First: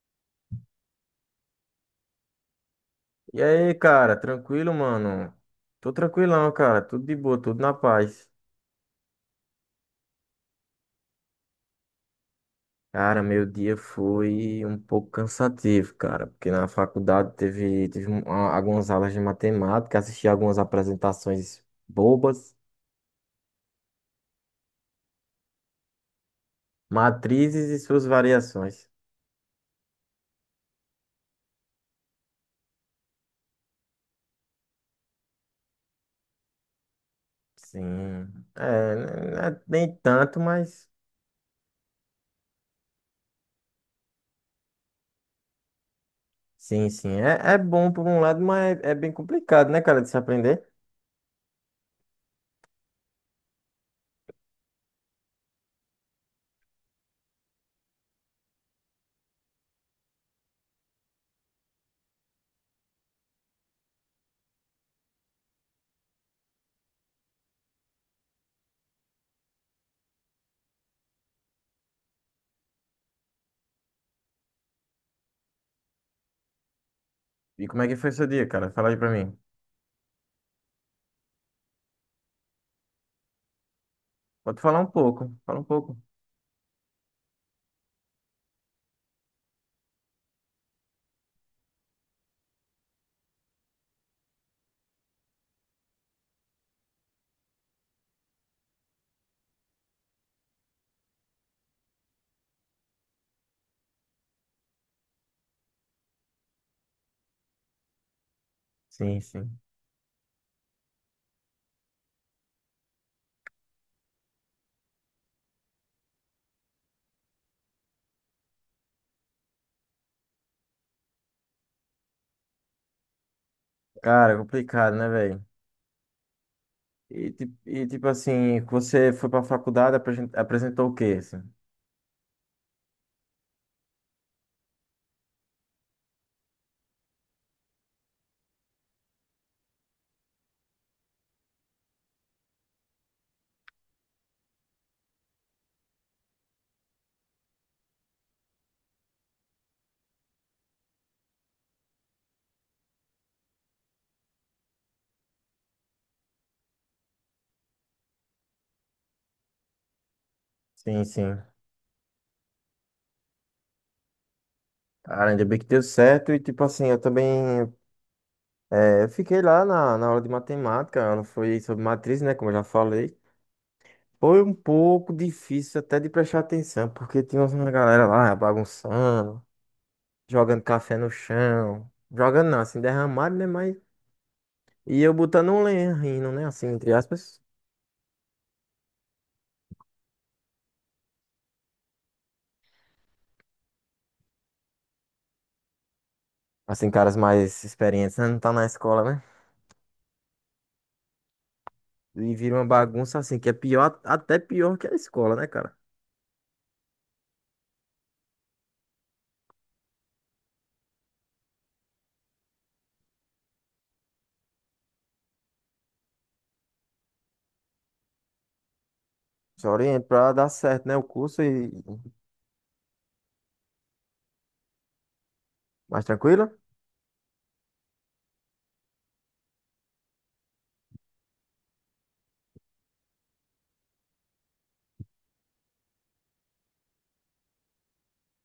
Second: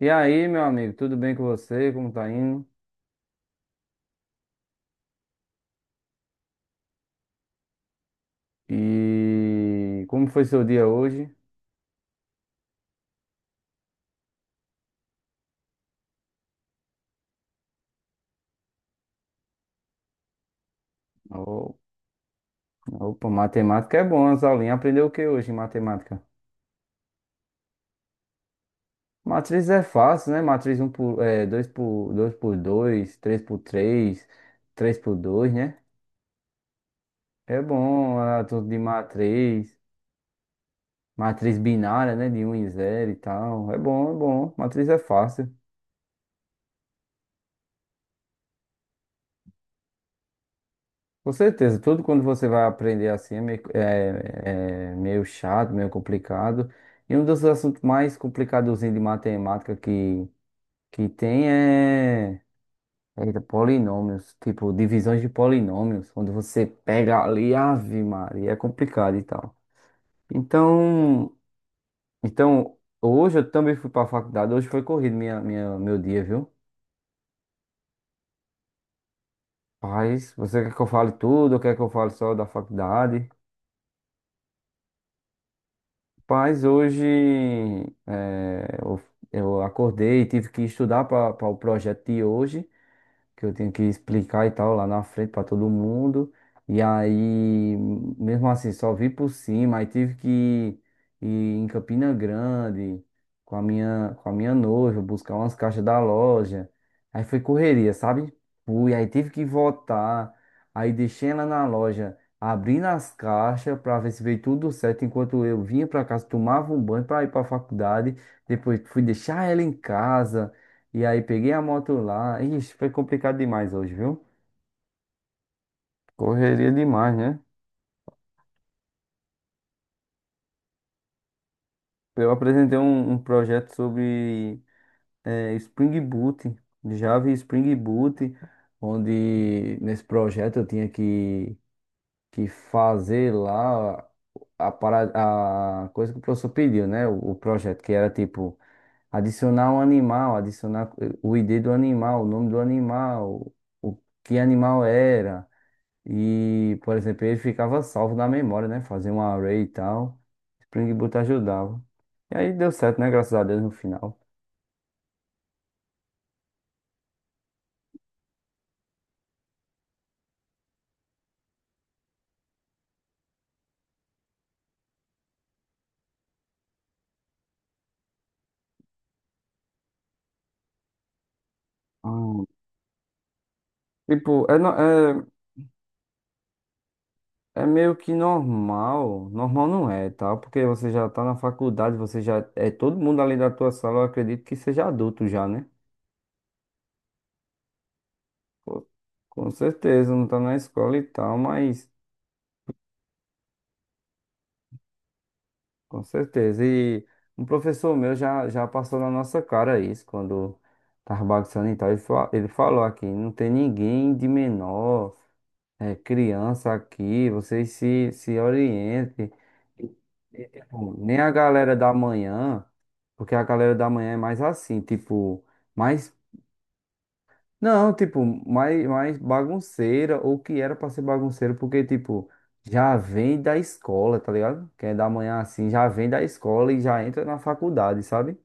E aí, meu amigo, tudo bem com você? Como tá indo? E aí, cara, tranquilo, mano? Tô tranquilão, cara, tudo de boa, tudo na paz. E como foi seu dia hoje? Cara, meu dia foi um pouco cansativo, cara, porque na faculdade teve algumas aulas de matemática, assisti algumas apresentações Ô, bobas, Opa, matemática é bom, as aulinhas. Aprendeu o que hoje em matemática? matrizes e suas variações. Matriz é fácil, né? Matriz um por, 2 por 2 3 por 3 3 por dois, né? É bom, Sim, ah, tudo de é, né, matriz, nem tanto, mas matriz binária, né? De um e zero e tal. É bom, é bom. Matriz é fácil. sim, sim. É bom por um lado, mas é bem complicado, né, cara, de se aprender. Com certeza, tudo quando você vai aprender assim é meio, meio chato, meio complicado. E um dos assuntos mais complicados de matemática que tem é, polinômios, tipo divisões de polinômios, quando você pega ali, ave Maria, é complicado e tal. Então, então, hoje eu também fui para a faculdade, hoje foi corrido meu dia, viu? E como é que foi seu dia, cara? Fala aí pra mim. Mas você quer que eu fale tudo ou quer que eu fale só da faculdade? Pode falar um pouco, fala um pouco. Paz, hoje eh, eu, eu acordei e tive que estudar para o projeto de hoje que eu tenho que explicar e tal lá na frente para todo mundo. E aí, mesmo assim, só vi por cima. Aí tive que ir em Campina Grande com a minha noiva, buscar umas caixas da loja. Aí foi correria, sabe? Fui, aí Sim, tive que sim. voltar. Aí deixei ela na loja, abrindo as caixas para ver se veio tudo certo. Enquanto eu vinha para casa, tomava um banho para ir para a faculdade. Depois fui deixar ela em casa. E aí peguei a moto lá. Ixi, foi complicado demais hoje, viu? Cara, complicado, né, velho? Correria demais, E, né? ti- e tipo assim, você foi pra faculdade, apresentou o quê, assim? Eu apresentei um projeto sobre Spring Boot, Java e Spring Boot, onde nesse projeto eu tinha que fazer lá a coisa que o professor pediu, né? O projeto, que era tipo adicionar um animal, adicionar o ID do animal, o nome do animal, o que animal era. E, por exemplo, ele ficava salvo na memória, né? Fazia um array e tal. Spring Sim, Boot sim. ajudava. E aí deu certo, né? Graças a Deus no final. Cara, ainda bem que deu certo. E tipo assim, eu também, eu fiquei lá na aula de matemática. Ela foi sobre matriz, né? Como eu já falei. Foi um pouco difícil até de prestar atenção, porque tinha uma galera lá bagunçando, jogando café no chão. Ah, Jogando não, assim, derramado, né? Mas. tipo, E eu botando um lenha rindo, né? Assim, entre aspas. é meio que normal. Normal não é, tá? Porque você já tá na faculdade, você já. É todo mundo ali da tua sala, eu acredito que seja adulto já, né? Assim, caras mais experientes, né? Não tá na Pô, escola, né? com certeza, não tá na escola e tal, mas. E vira uma bagunça assim, que é pior, até pior que a escola, né, cara? Com certeza. E um professor meu já passou na nossa cara isso, quando estava bagunçando e tal. Ele falou aqui: não tem ninguém de menor, criança aqui, vocês se orientem. Só E, oriento pra e, dar certo, tipo, né? O nem a curso e galera da manhã, porque a galera da manhã é mais assim, tipo, mais mais tranquilo. não, tipo, mais bagunceira, ou que era pra ser bagunceira, porque, tipo, já vem da escola, tá ligado? Quem é da manhã assim, já vem da escola e já entra na faculdade, sabe?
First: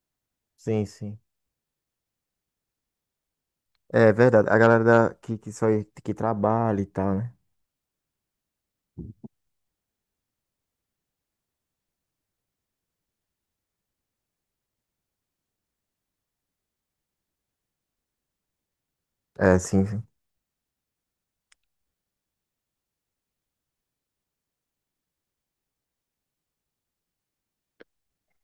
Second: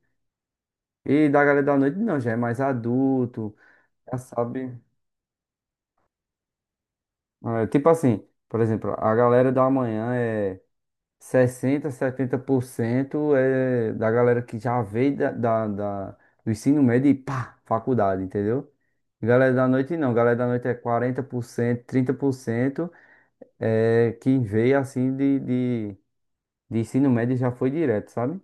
Sim, sim. E da galera da noite, não, já é mais adulto, É já verdade. A sabe. galera que só que trabalha e tal, né? É, tipo assim, por exemplo, a galera da manhã é 60 70% é da galera que já veio do ensino médio e pá, faculdade, entendeu? Galera É, da sim, noite sim. não, galera da noite é 40% 30% quem veio assim de ensino médio já foi direto, sabe?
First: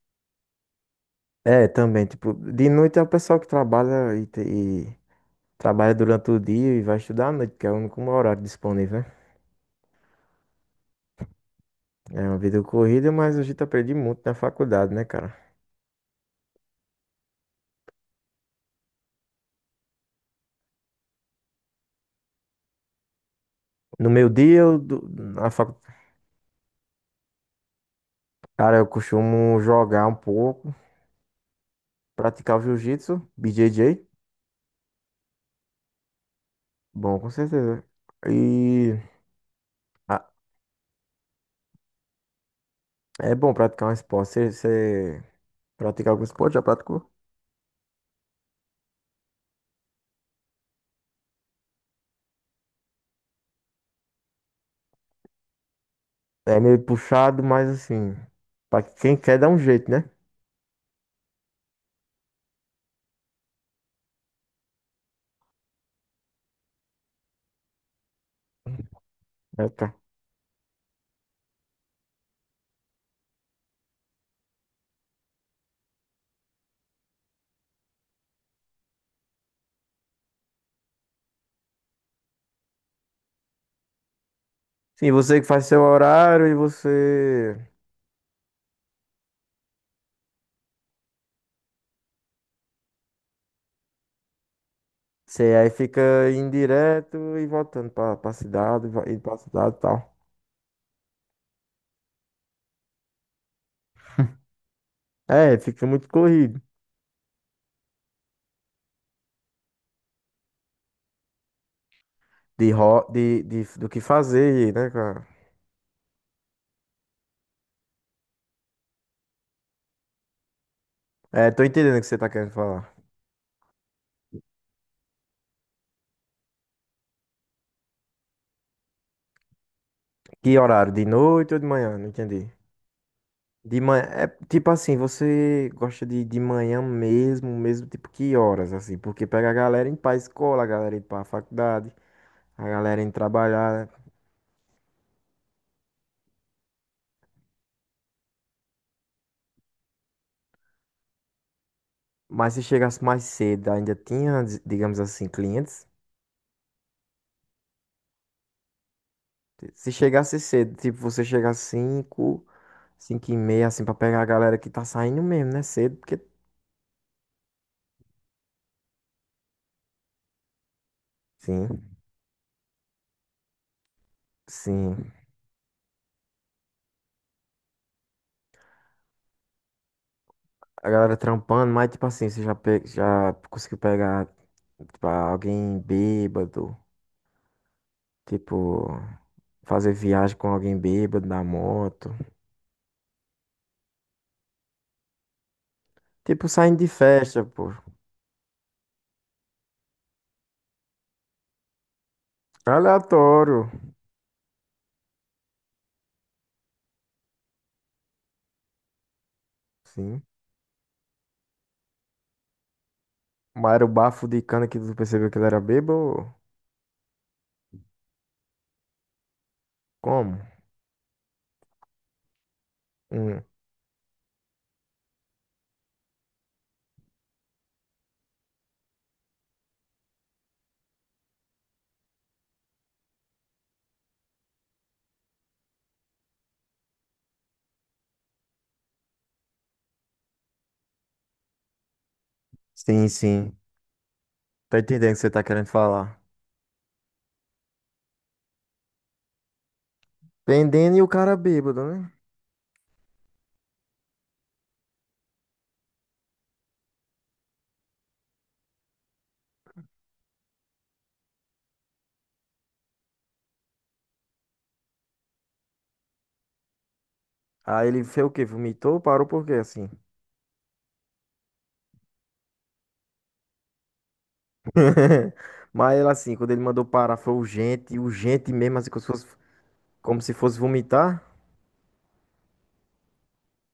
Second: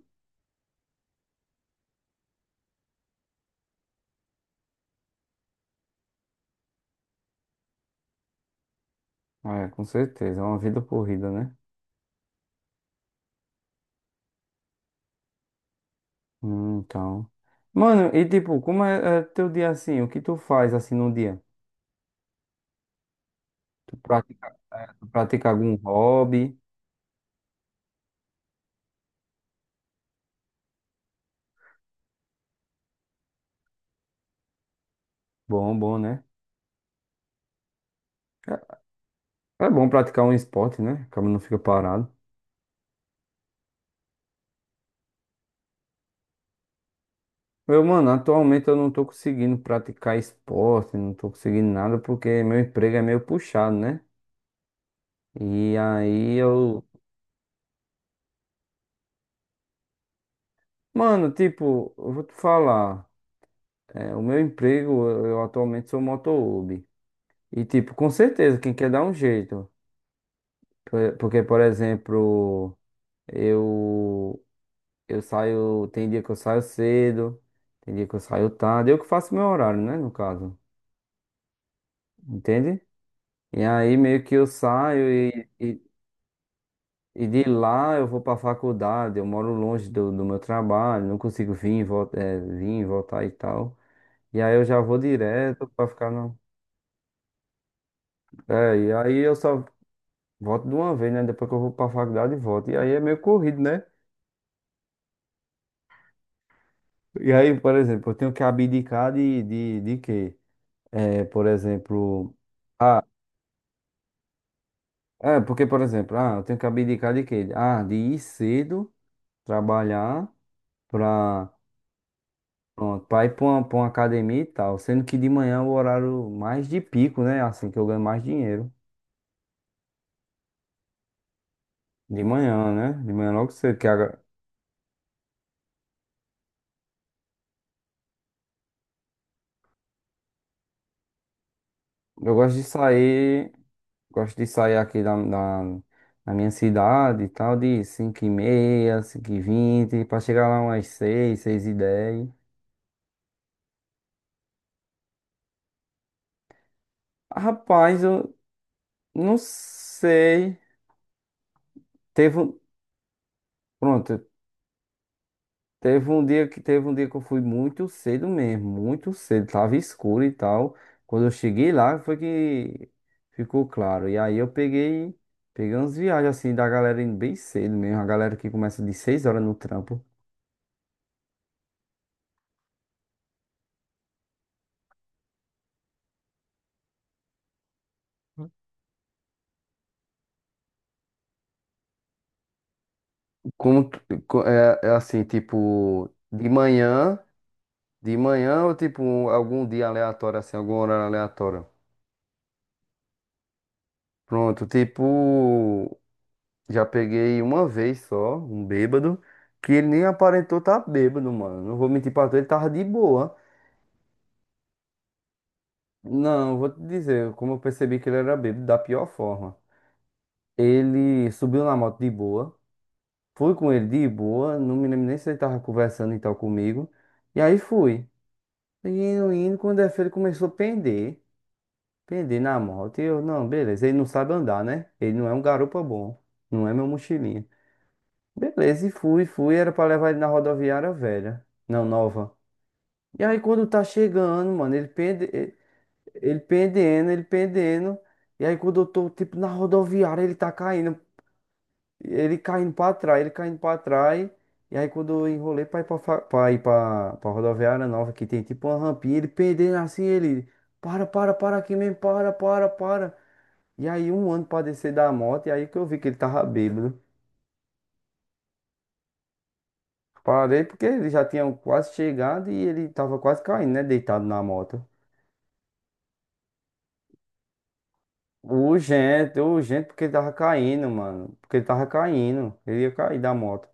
É, também, tipo, de noite é o pessoal que trabalha e trabalha durante o dia e vai estudar à noite, que é o único horário disponível, né? É, com certeza, é uma vida corrida, né? É uma vida corrida, mas a gente aprende muito na faculdade, né, cara? Então. Mano, e tipo, como é teu dia assim? O que tu faz assim no dia? Tu No meu pratica, dia, eu, é, tu do- pratica na algum facu... hobby? cara, eu costumo jogar um pouco. Praticar o jiu-jitsu, BJJ, Bom, bom, né? bom, com certeza. E É bom ah, praticar um esporte, né? Acaba não fica parado. é bom praticar um esporte. Você pratica algum esporte? Já praticou? Eu, mano, atualmente eu não tô conseguindo praticar esporte, não tô conseguindo nada porque meu emprego é meio puxado, né? E aí É meio eu. puxado, mas assim, pra quem quer dá um jeito, né? Mano, tipo, eu vou te falar. É, o meu emprego, eu atualmente sou motoboy. E, tipo, com certeza, quem quer dar um É, jeito. tá. Porque, por exemplo, eu, eu saio. Tem dia que eu saio cedo, tem dia que eu saio tarde. Eu que faço meu horário, né? No caso. Entende? E aí, meio que eu saio Sim, você que e, faz e, seu horário e e de você, lá eu vou pra faculdade. Eu moro longe do meu trabalho, não consigo vir, e voltar e tal. E aí eu já vou você direto aí pra fica ficar no. indo direto e voltando pra É, cidade, e aí indo eu pra só cidade e tal. volto de uma vez, né? Depois que eu vou pra faculdade, volto. E aí é meio corrido, né? É, fica muito corrido E aí, por exemplo, eu tenho que abdicar de quê? É, por exemplo. de, ro de, do que fazer, né, cara? É, porque, por exemplo, ah, eu tenho que abdicar de quê? Ah, de ir cedo, trabalhar É, pra. tô entendendo o que você tá querendo falar. Pronto, pra ir pra uma, academia e tal. Sendo que de manhã é o horário mais de pico, né? Assim que eu ganho mais dinheiro. Que horário? De noite ou de manhã? Não De entendi. manhã, né? De manhã logo cedo. De Que manhã, agora- é tipo assim, você gosta de manhã mesmo, mesmo tipo que horas, assim, porque pega a galera indo pra escola, a galera indo pra faculdade, eu gosto de a galera indo sair. trabalhar, né? Gosto de sair aqui da minha cidade e tal, de 5h30 5h20 pra chegar lá umas seis, 6h10. Mas se chegasse mais cedo, ainda tinha, digamos assim, clientes. Rapaz, eu não Se chegasse sei. cedo, tipo, você chega às Teve 5 um, 5 e meia, assim, pra pegar pronto, a galera que tá saindo mesmo, né, cedo, teve porque, um dia que teve um dia que eu fui muito cedo mesmo, muito cedo, tava escuro e tal. Quando eu cheguei sim, lá foi que ficou claro. E aí eu sim, peguei, peguei umas viagens assim da galera indo bem cedo mesmo, a galera que começa de 6 horas no trampo. a galera trampando. Mas tipo assim, já conseguiu pegar, tipo, alguém bêbado? Tipo, fazer viagem com alguém bêbado na moto. Como tu- é, é assim, tipo, Tipo, saindo de festa, pô. de manhã ou tipo um, algum dia aleatório, assim, algum horário aleatório. Aleatório. Pronto, tipo, já peguei uma vez só, um bêbado, que ele nem Sim. aparentou estar tá bêbado, mano. Não vou mentir pra tu, ele tava de boa. Mas era o bafo de cana que tu percebeu que ele era bêbado? Não, vou te dizer, como eu percebi que ele era bêbado, da pior forma. Como? Ele subiu na moto de boa, Hum. fui com ele de boa, não me lembro nem se ele tava conversando e tal comigo. E aí fui. Quando é feio, ele começou a pender. Pender na moto. E eu, não, beleza. Ele não sabe andar, né? Ele não é um garupa bom. Não é meu mochilinha. Beleza, e fui, fui. Era pra levar ele na rodoviária velha. Não, nova. Sim, E aí, sim. quando tá chegando, mano, Tô ele entendendo o que pende, você tá ele querendo falar. ele pendendo, ele pendendo. E aí, quando eu tô, tipo, na rodoviária, ele tá Pendendo caindo. e o cara bêbado, né? Ele caindo pra trás, ele caindo pra trás. E aí quando eu enrolei pra ir pra, ir pra, pra rodoviária nova, que tem tipo uma rampinha, ele pendendo assim, ele. Para, para, para aqui mesmo, para, para, para. E aí um ano pra descer da moto, e aí que eu vi que ele tava bêbado. Aí ele fez o quê? Vomitou? Parou por quê, assim? Parei porque ele já tinha quase chegado e ele tava quase caindo, né? Deitado na moto. Mas ele, assim, quando ele mandou parar, foi urgente, urgente mesmo, assim, como se fosse, Urgente, urgente, porque ele como tava se fosse caindo, vomitar. mano. Porque ele tava caindo. Ele ia cair da moto.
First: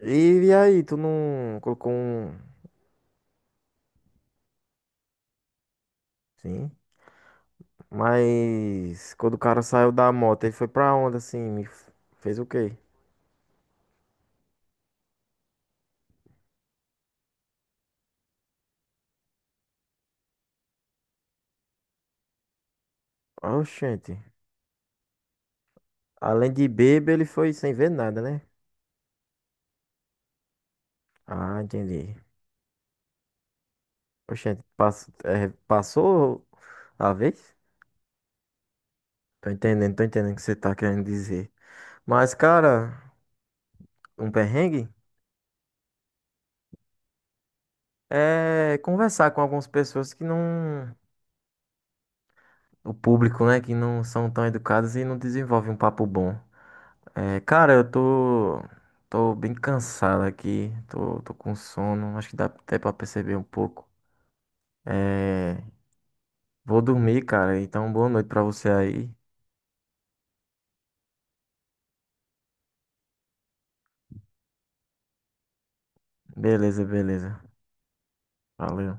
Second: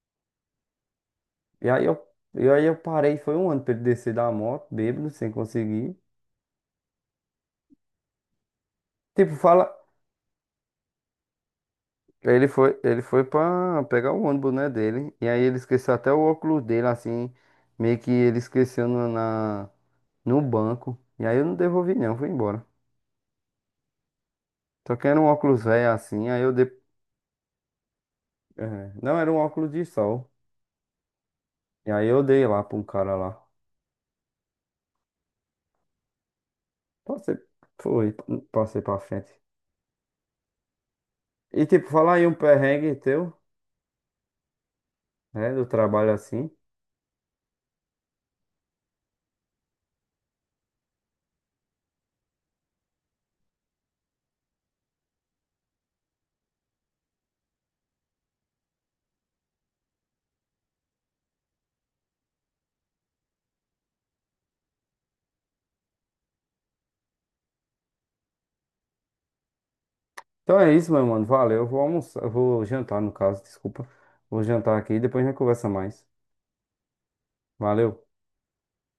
E aí, tu não E aí colocou eu, um... e aí eu parei, foi um ano pra ele descer da moto, bêbado, sem conseguir. Sim. Mas Tipo, quando o cara fala. saiu da moto, ele foi pra onde assim? Fez o Ele quê? foi, ele foi pra pegar o ônibus, né, dele. E aí ele esqueceu até o óculos dele, assim. Meio que ele esqueceu no banco. E aí eu não devolvi, não, fui embora. Oxente. Só que era um óculos velho assim, aí eu Além de dei. bêbado, ele foi sem ver nada, né? É, não, era um óculos de sol. Ah, E aí entendi. eu dei lá pra um cara lá. Oxente, passou a Passei, vez? foi, passei pra frente. Tô entendendo o que você tá querendo dizer. E tipo, falar aí um Mas, perrengue cara, teu, um perrengue né, do trabalho assim. é conversar com algumas pessoas que não. O público, né? Que não são tão educadas e não desenvolve um papo bom. É, cara, eu tô bem cansado aqui, tô com sono, acho que dá até pra perceber um pouco. É, vou dormir, cara, então boa noite pra você aí. Então é isso, meu mano. Valeu. Eu vou almoçar, eu vou jantar, no caso, desculpa. Vou jantar aqui e depois a gente conversa mais. Beleza, beleza. Valeu. Valeu.